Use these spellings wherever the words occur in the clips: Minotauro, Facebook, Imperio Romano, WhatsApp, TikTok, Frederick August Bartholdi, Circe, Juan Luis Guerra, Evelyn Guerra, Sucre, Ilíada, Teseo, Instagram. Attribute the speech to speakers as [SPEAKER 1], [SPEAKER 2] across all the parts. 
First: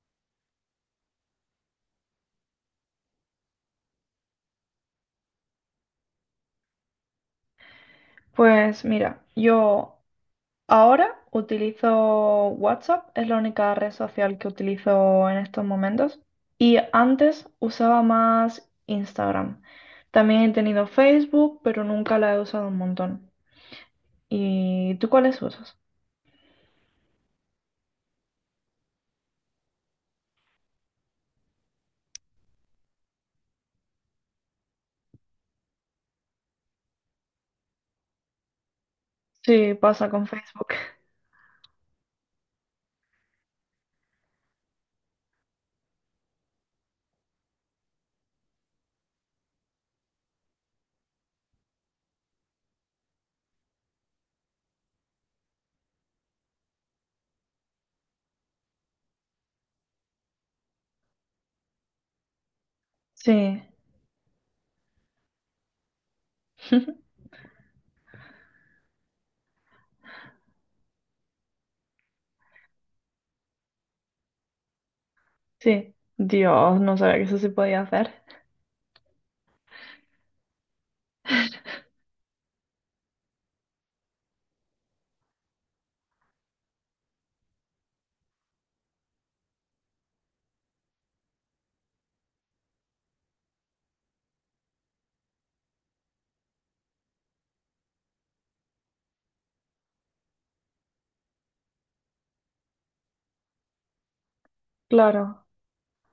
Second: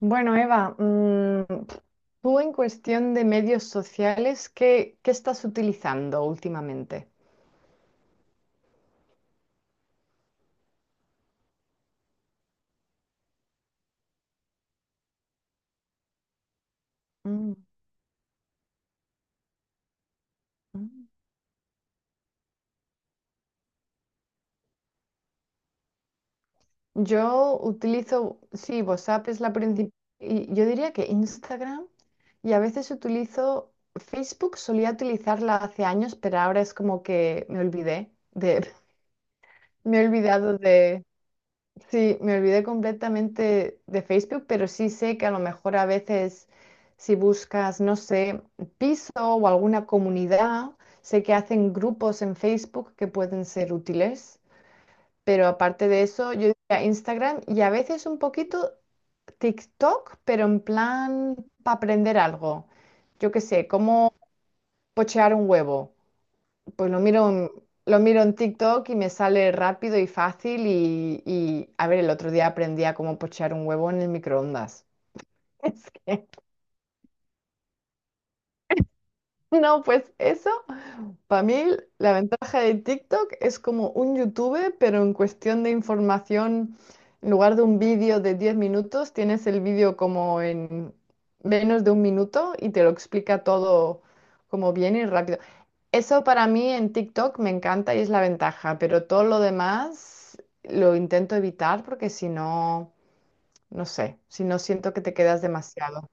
[SPEAKER 1] Bueno, Eva, tú en cuestión de medios sociales, ¿qué estás utilizando últimamente?
[SPEAKER 2] Pues mira, yo ahora utilizo WhatsApp, es la única red social que utilizo en estos momentos. Y antes
[SPEAKER 1] Mm,
[SPEAKER 2] usaba más Instagram. También he tenido
[SPEAKER 1] mm.
[SPEAKER 2] Facebook, pero nunca la he usado un montón. ¿Y tú cuáles usas?
[SPEAKER 1] Yo utilizo, sí, WhatsApp es la principal, y yo diría que Instagram, y a veces utilizo Facebook, solía utilizarla hace años, pero ahora es como que me olvidé de...
[SPEAKER 2] Sí,
[SPEAKER 1] Me he
[SPEAKER 2] pasa con
[SPEAKER 1] olvidado
[SPEAKER 2] Facebook.
[SPEAKER 1] de... Sí, me olvidé completamente de Facebook, pero sí sé que a lo mejor a veces, si buscas, no sé, piso o alguna comunidad, sé que hacen grupos en Facebook que pueden ser útiles, pero aparte de eso, yo diría Instagram y a veces un poquito TikTok, pero en plan para aprender algo. Yo qué
[SPEAKER 2] Sí,
[SPEAKER 1] sé, cómo pochear un huevo. Pues lo miro en... lo miro en TikTok y me sale rápido y fácil y, a ver, el otro día aprendí a cómo pochar un huevo en el microondas. Es
[SPEAKER 2] sí.
[SPEAKER 1] que,
[SPEAKER 2] Dios, no sabía que eso se podía hacer.
[SPEAKER 1] no, pues eso, para mí la ventaja de TikTok es como un YouTube, pero en cuestión de información, en lugar de un vídeo de 10 minutos, tienes el vídeo como en menos de un minuto y te lo explica todo como bien y rápido. Eso para mí en TikTok me encanta y es la ventaja, pero todo lo demás lo intento evitar porque si no, no sé, si no siento que te quedas
[SPEAKER 2] Claro,
[SPEAKER 1] demasiado.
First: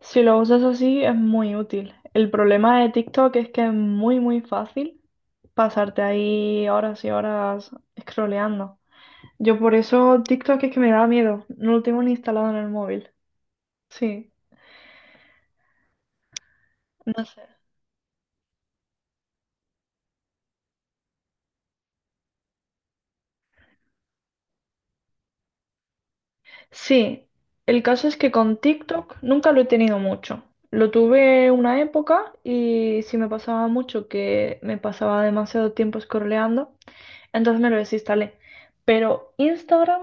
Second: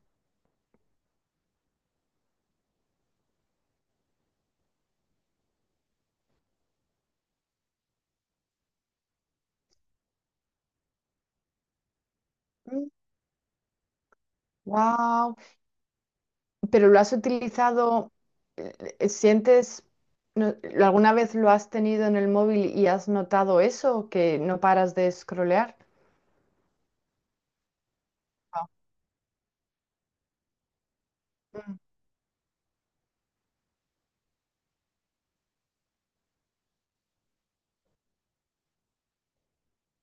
[SPEAKER 2] si lo usas así es muy útil. El problema de TikTok es que es muy, muy fácil pasarte ahí horas y horas scrolleando. Yo por eso TikTok es que me da miedo. No lo tengo ni instalado en el móvil. Sí,
[SPEAKER 1] Wow, pero lo has
[SPEAKER 2] no sé.
[SPEAKER 1] utilizado, ¿sientes... no- alguna vez lo has tenido en el móvil y has notado eso, que no paras de scrollear?
[SPEAKER 2] Sí, el caso es que con
[SPEAKER 1] Ah,
[SPEAKER 2] TikTok nunca lo he tenido mucho. Lo tuve
[SPEAKER 1] mm,
[SPEAKER 2] una época y si me pasaba mucho, que me pasaba demasiado tiempo scrolleando, entonces me lo desinstalé. Pero Instagram,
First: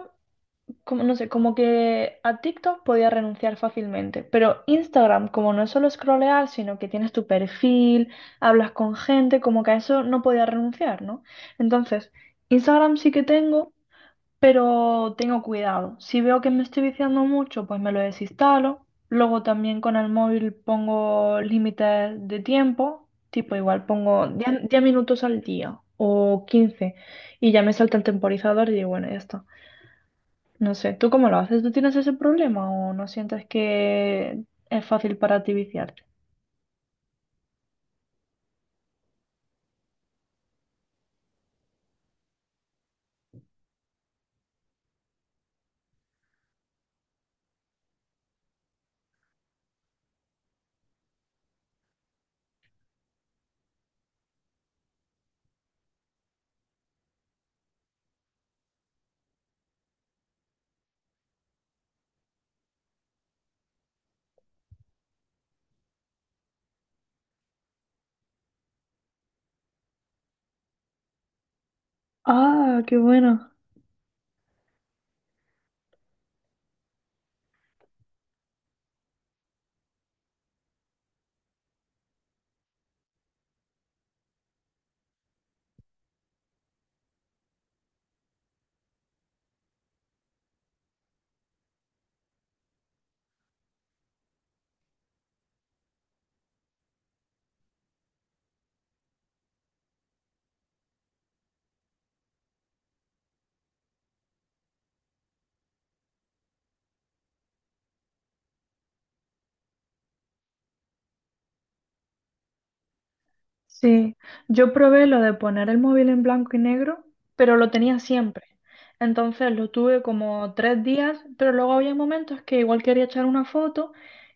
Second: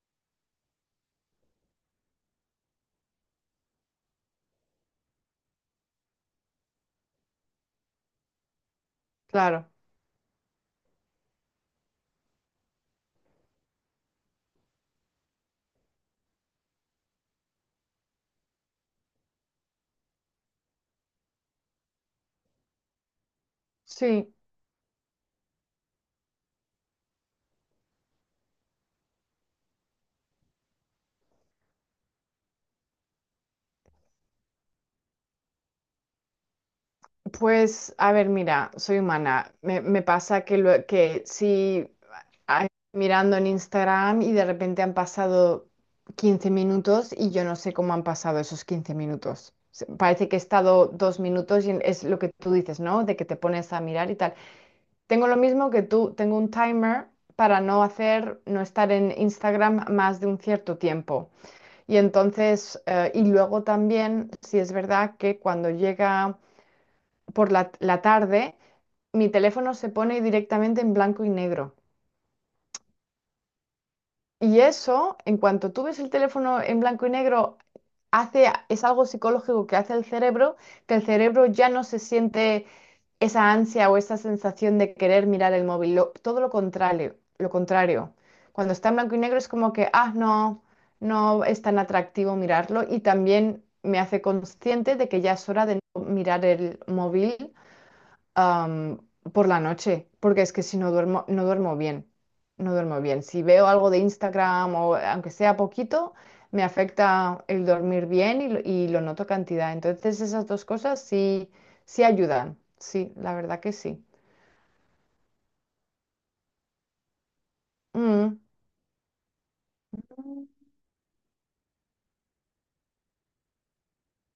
[SPEAKER 2] como, no sé, como que a TikTok podía renunciar fácilmente, pero Instagram, como no es solo scrollear, sino que tienes tu perfil, hablas con gente, como que
[SPEAKER 1] claro,
[SPEAKER 2] a eso no podía renunciar, ¿no? Entonces, Instagram sí que tengo, pero tengo cuidado. Si veo que me estoy viciando mucho, pues me lo desinstalo. Luego también con el móvil pongo límites de tiempo, tipo igual pongo
[SPEAKER 1] sí.
[SPEAKER 2] 10 10 minutos al día o 15, y ya me salta el temporizador y digo, bueno, ya está. No sé, ¿tú cómo lo haces? ¿Tú tienes ese problema o no sientes que es fácil para ti viciarte?
[SPEAKER 1] Pues, a ver, mira, soy humana. Me pasa que, lo, que si ah, mirando en Instagram y de repente han pasado 15 minutos y yo no sé cómo han pasado esos 15 minutos. Parece que he estado 2 minutos y es lo que tú dices, ¿no? De que te pones a mirar y tal. Tengo lo mismo que tú, tengo un timer para no hacer, no estar en Instagram más de un cierto tiempo. Y entonces, y luego también, si es verdad que cuando llega por la tarde, mi teléfono se pone directamente en blanco y negro.
[SPEAKER 2] Ah, qué bueno.
[SPEAKER 1] Y eso, en cuanto tú ves el teléfono en blanco y negro, hace, es algo psicológico que hace el cerebro, que el cerebro ya no se siente esa ansia o esa sensación de querer mirar el móvil. Todo lo contrario, lo contrario. Cuando está en blanco y negro es como que, ah, no, no es tan atractivo mirarlo. Y también me hace consciente de que ya es hora de no mirar el móvil am, por la noche, porque es que si no duermo, no duermo bien, no duermo bien. Si veo algo de Instagram o aunque sea poquito, me afecta el dormir bien y lo noto cantidad. Entonces esas dos cosas sí, sí ayudan, sí, la verdad que sí.
[SPEAKER 2] Sí, yo probé lo de poner el móvil en blanco y negro, pero lo tenía
[SPEAKER 1] Mm.
[SPEAKER 2] siempre. Entonces lo tuve como 3 días, pero luego había momentos que igual quería echar una foto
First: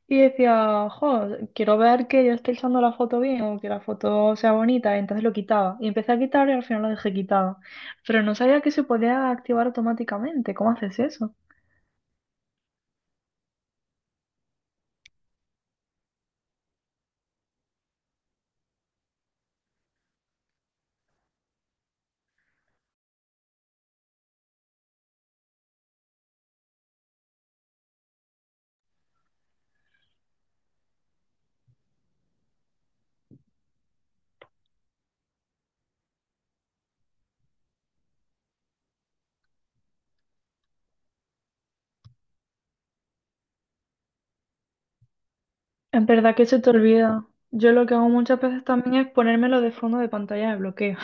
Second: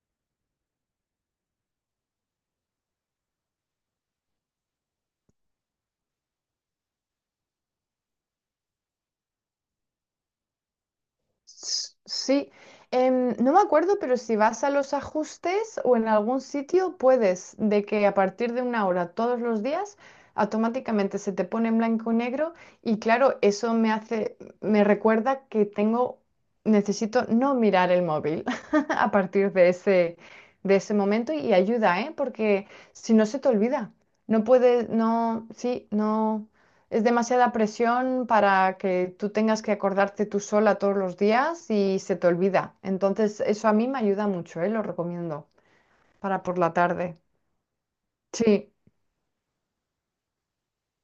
[SPEAKER 2] y decía, jo, quiero ver que yo esté echando la foto bien o que la foto sea bonita, y entonces lo quitaba. Y empecé a quitar y al final lo dejé quitado. Pero no sabía que se podía activar automáticamente. ¿Cómo haces eso?
[SPEAKER 1] Sí. No me acuerdo, pero si vas a los ajustes o en algún sitio puedes, de que a partir de una hora todos los días automáticamente se te pone en blanco y negro y claro, eso me hace, me recuerda que tengo, necesito no mirar el móvil a partir de ese momento y ayuda, ¿eh? Porque si no se te olvida, no puedes, no, sí, no. Es demasiada presión para que tú tengas que acordarte tú sola todos los días y se te olvida. Entonces, eso a mí me ayuda mucho, ¿eh? Lo recomiendo
[SPEAKER 2] Es verdad
[SPEAKER 1] para
[SPEAKER 2] que
[SPEAKER 1] por
[SPEAKER 2] se te
[SPEAKER 1] la tarde.
[SPEAKER 2] olvida. Yo lo que hago muchas veces
[SPEAKER 1] Sí.
[SPEAKER 2] también es ponérmelo de fondo de pantalla de bloqueo.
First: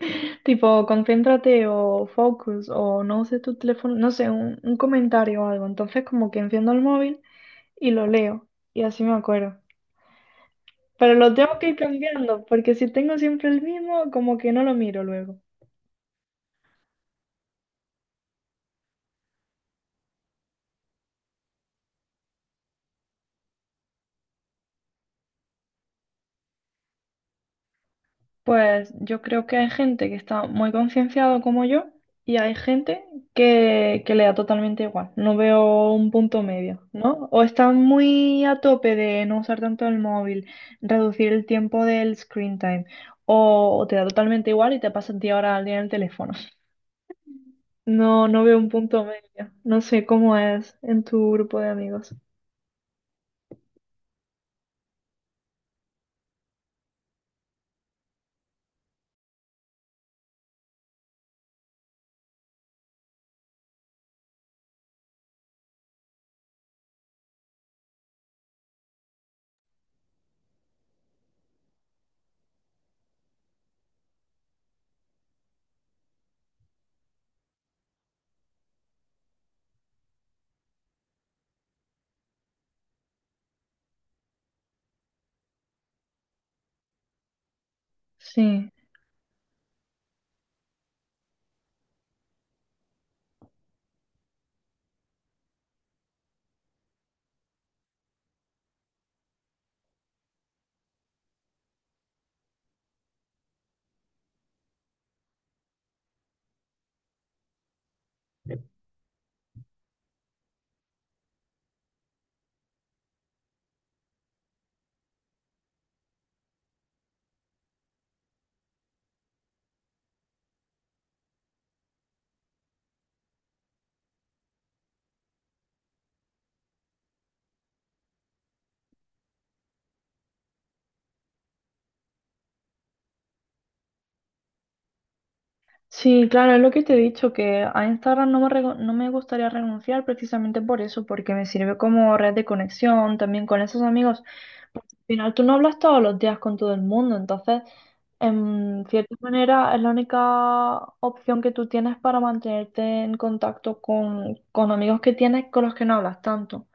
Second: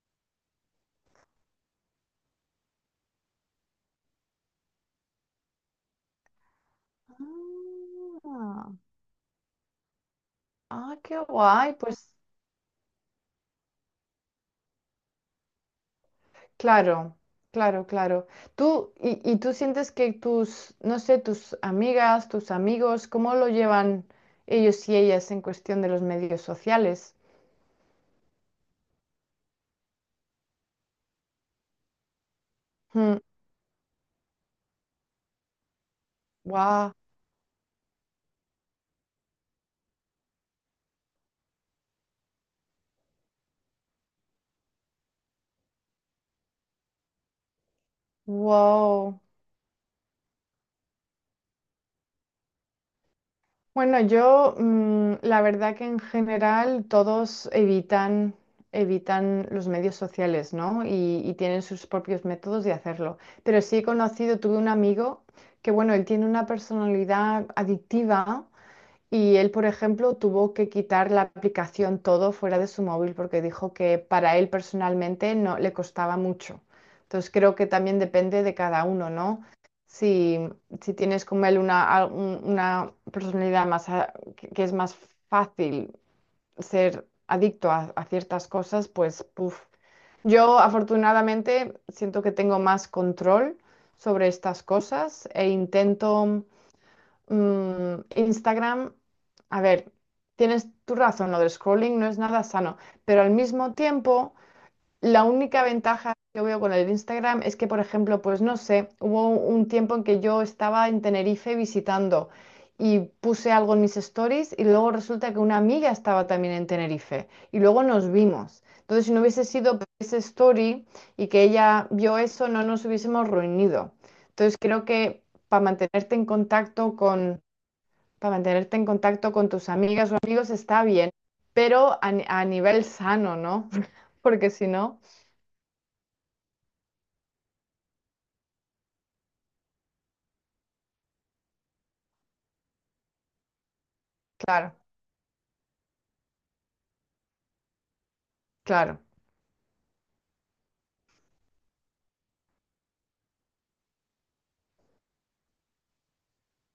[SPEAKER 2] Tipo, concéntrate o focus, o no sé, tu teléfono, no sé, un comentario o algo. Entonces, como que enciendo el móvil y lo leo,
[SPEAKER 1] Ah.
[SPEAKER 2] y así me acuerdo.
[SPEAKER 1] Ah,
[SPEAKER 2] Pero
[SPEAKER 1] qué
[SPEAKER 2] lo tengo que
[SPEAKER 1] guay.
[SPEAKER 2] ir
[SPEAKER 1] Pues
[SPEAKER 2] cambiando, porque si tengo siempre el mismo, como que no lo miro luego.
[SPEAKER 1] claro, claro, claro. Tú, y tú sientes que tus, no sé, tus amigas, tus amigos, ¿cómo lo llevan ellos y ellas en cuestión de los medios sociales?
[SPEAKER 2] Pues yo creo que hay gente que está muy concienciado como yo, y hay gente
[SPEAKER 1] Mm,
[SPEAKER 2] que le da totalmente igual. No veo un punto medio,
[SPEAKER 1] guau,
[SPEAKER 2] ¿no? O están muy a tope de no usar tanto el móvil, reducir el tiempo del screen time, o te da totalmente igual y te pasas 10 horas al día en el teléfono. No, no veo un punto
[SPEAKER 1] wow.
[SPEAKER 2] medio. No sé cómo es en tu grupo de amigos.
[SPEAKER 1] Bueno, yo la verdad que en general todos evitan, evitan los medios sociales, ¿no? Y tienen sus propios métodos de hacerlo. Pero sí he conocido, tuve un amigo que, bueno, él tiene una personalidad adictiva y él, por ejemplo, tuvo que quitar la aplicación todo fuera de su móvil porque dijo que para él personalmente no le costaba mucho. Entonces creo que también depende de cada uno, ¿no? Si, si tienes como él una, una personalidad más que es más fácil ser adicto a ciertas
[SPEAKER 2] Sí.
[SPEAKER 1] cosas, pues puf. Yo afortunadamente siento que tengo más control sobre estas cosas e intento... Instagram, a ver, tienes tu razón, lo del scrolling no es nada sano, pero al mismo tiempo, la única ventaja que veo con el Instagram es que, por ejemplo, pues no sé, hubo un tiempo en que yo estaba en Tenerife visitando y puse algo en mis stories y luego resulta que una amiga estaba también en Tenerife y luego nos vimos. Entonces, si no hubiese sido por ese story y que ella vio eso, no nos hubiésemos reunido. Entonces, creo que para mantenerte en contacto con... para mantenerte en contacto con tus amigas o amigos está bien, pero a, a nivel sano, ¿no? Porque si no,
[SPEAKER 2] Sí, claro, es lo que te he dicho, que a Instagram no me, rego- no me gustaría renunciar precisamente por eso, porque me sirve como red de conexión, también con esos amigos.
[SPEAKER 1] claro,
[SPEAKER 2] Porque al final tú no hablas todos los días con todo el mundo, entonces, en
[SPEAKER 1] claro.
[SPEAKER 2] cierta manera, es la única opción que tú tienes para mantenerte en contacto con amigos que tienes, con los que no hablas tanto.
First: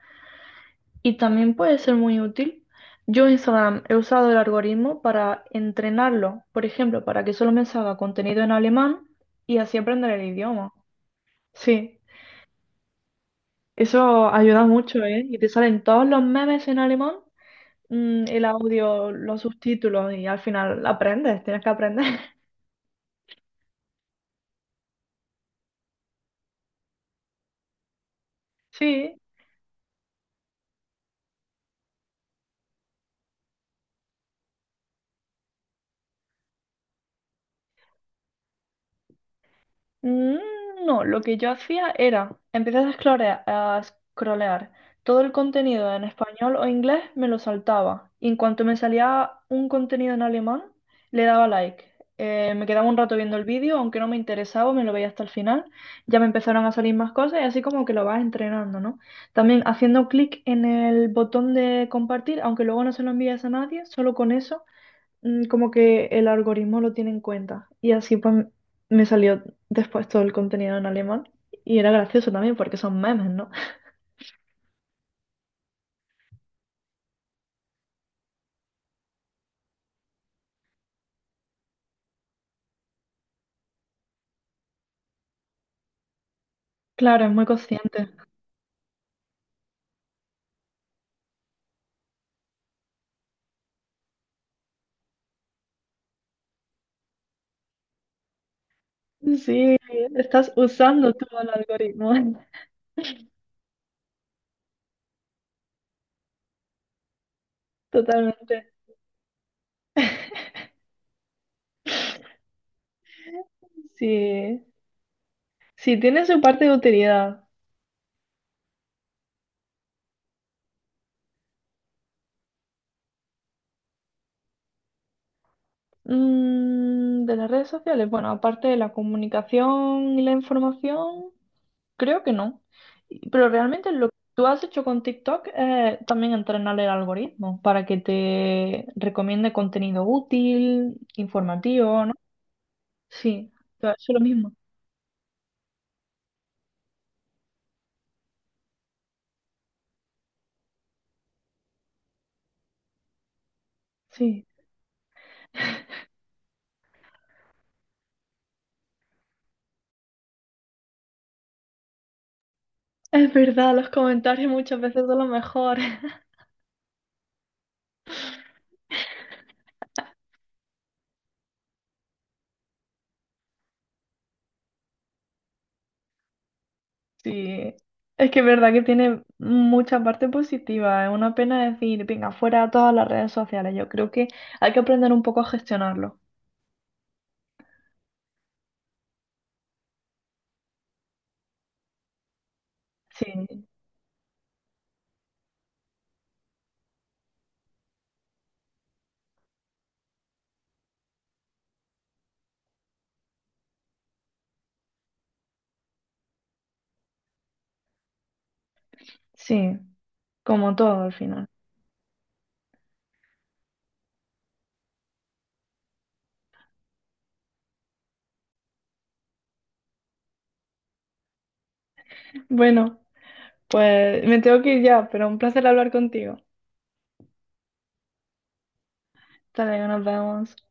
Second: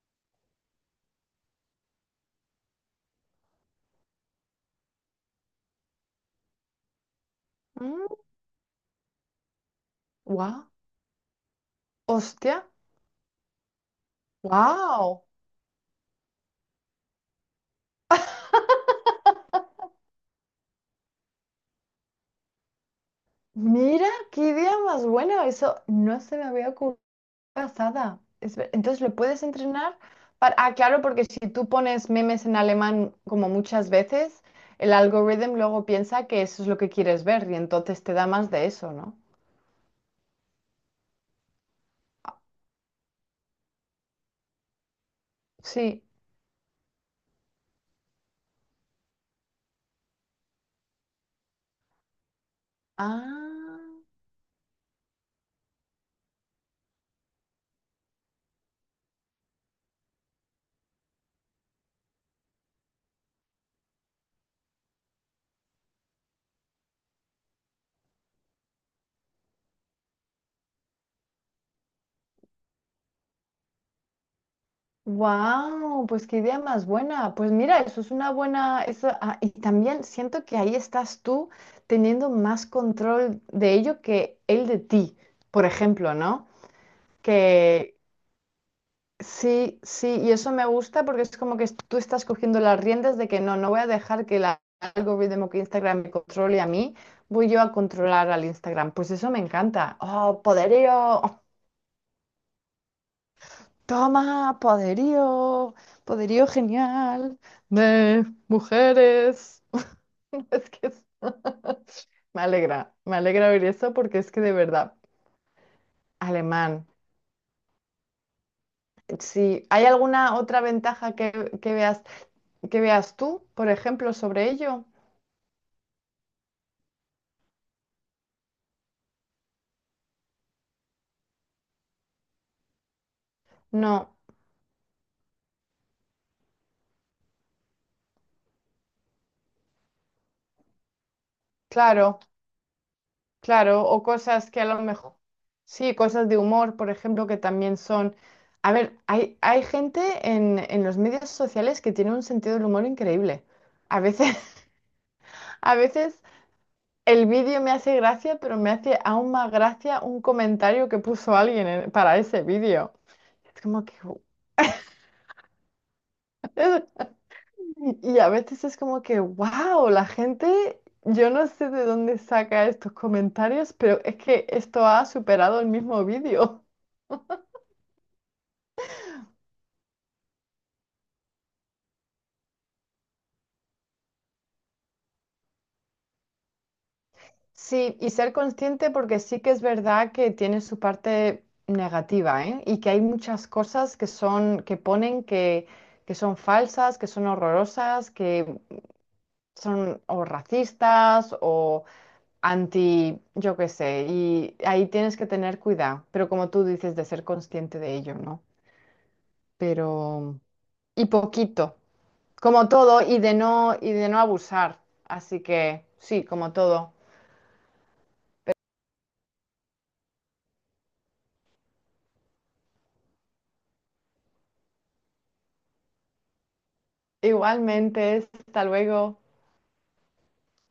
[SPEAKER 2] Y también puede ser muy útil. Yo en Instagram he usado el algoritmo para entrenarlo, por ejemplo, para que solo me salga contenido en alemán y así aprender el
[SPEAKER 1] Wow,
[SPEAKER 2] idioma. Sí,
[SPEAKER 1] hostia,
[SPEAKER 2] eso ayuda mucho,
[SPEAKER 1] wow.
[SPEAKER 2] ¿eh? Y te salen todos los memes en alemán, el audio, los subtítulos, y al final aprendes, tienes que aprender.
[SPEAKER 1] Mira, qué idea más buena. Eso no se me había ocurrido pasada. Entonces, ¿le
[SPEAKER 2] Sí.
[SPEAKER 1] puedes entrenar? Ah, claro, porque si tú pones memes en alemán como muchas veces, el algoritmo luego piensa que eso es lo que quieres ver y entonces te da más de eso, ¿no?
[SPEAKER 2] Mm, no, lo que yo hacía era empezar a scrollear, a scrollear. Todo el contenido en
[SPEAKER 1] Sí.
[SPEAKER 2] español o inglés me lo saltaba. Y en cuanto me salía un contenido en alemán, le daba like. Me quedaba un rato viendo el vídeo, aunque
[SPEAKER 1] Ah.
[SPEAKER 2] no me interesaba, me lo veía hasta el final. Ya me empezaron a salir más cosas, y así como que lo vas entrenando, ¿no? También haciendo clic en el botón de compartir, aunque luego no se lo envíes a nadie, solo con eso, como que el algoritmo lo tiene en cuenta. Y así pues me salió después todo el contenido en alemán. Y era gracioso también porque son memes, ¿no?
[SPEAKER 1] Wow, pues qué idea más buena. Pues mira, eso es una buena, eso, ah, y también siento que ahí estás tú teniendo más control de ello que él de ti, por ejemplo, ¿no?
[SPEAKER 2] Claro, es muy
[SPEAKER 1] Que
[SPEAKER 2] consciente.
[SPEAKER 1] sí, sí, y eso me gusta porque es como que tú estás cogiendo las riendas de que no, no voy a dejar que el algoritmo que Instagram me controle a mí, voy yo a controlar al Instagram. Pues eso me
[SPEAKER 2] Sí,
[SPEAKER 1] encanta. Oh,
[SPEAKER 2] estás usando tú
[SPEAKER 1] poderío.
[SPEAKER 2] el algoritmo.
[SPEAKER 1] Toma, poderío, poderío genial de
[SPEAKER 2] Totalmente.
[SPEAKER 1] mujeres. Es que me alegra oír eso porque es que de
[SPEAKER 2] Sí,
[SPEAKER 1] verdad,
[SPEAKER 2] sí, tiene su parte de
[SPEAKER 1] alemán.
[SPEAKER 2] utilidad.
[SPEAKER 1] Si hay alguna otra ventaja que veas tú, por ejemplo, sobre ello,
[SPEAKER 2] De las redes sociales, bueno, aparte de la comunicación y la información, creo que no. Y- Pero realmente lo
[SPEAKER 1] no,
[SPEAKER 2] que tú has hecho con TikTok es también entrenar el algoritmo para que te recomiende contenido útil, informativo, ¿no?
[SPEAKER 1] claro,
[SPEAKER 2] Sí,
[SPEAKER 1] claro,
[SPEAKER 2] tú has
[SPEAKER 1] o
[SPEAKER 2] hecho lo
[SPEAKER 1] cosas
[SPEAKER 2] mismo.
[SPEAKER 1] que a lo mejor, sí, cosas de humor, por ejemplo, que también son. A ver, hay gente en los medios sociales que tiene un sentido del humor increíble. A veces.
[SPEAKER 2] Sí.
[SPEAKER 1] A veces el vídeo me hace gracia, pero me hace aún más gracia un comentario que puso alguien para ese vídeo.
[SPEAKER 2] Es
[SPEAKER 1] Es
[SPEAKER 2] verdad,
[SPEAKER 1] como
[SPEAKER 2] los
[SPEAKER 1] que... "Gu-
[SPEAKER 2] comentarios muchas veces son los mejores.
[SPEAKER 1] eh". Y a veces es como que, wow, la gente, yo no sé de dónde saca estos comentarios, pero es que esto ha superado el mismo vídeo.
[SPEAKER 2] Sí, es que es verdad que tiene mucha parte positiva. Es una pena decir, venga, fuera a todas las redes sociales. Yo creo que hay que aprender un poco a gestionarlo.
[SPEAKER 1] Sí, y ser consciente porque sí que es verdad que tiene su parte negativa, ¿eh? Y que hay
[SPEAKER 2] Sí,
[SPEAKER 1] muchas cosas que son, que ponen que son falsas, que son horrorosas, que son o racistas o anti, yo qué sé, y ahí tienes que tener cuidado, pero como tú dices, de ser consciente de ello, ¿no?
[SPEAKER 2] sí,
[SPEAKER 1] Pero,
[SPEAKER 2] como todo
[SPEAKER 1] y
[SPEAKER 2] al final.
[SPEAKER 1] poquito, como todo, y de no abusar. Así que, sí, como todo.
[SPEAKER 2] Bueno, pues me tengo que ir ya, pero un placer hablar contigo.
[SPEAKER 1] Igualmente, hasta luego.
[SPEAKER 2] Hasta luego, nos vemos.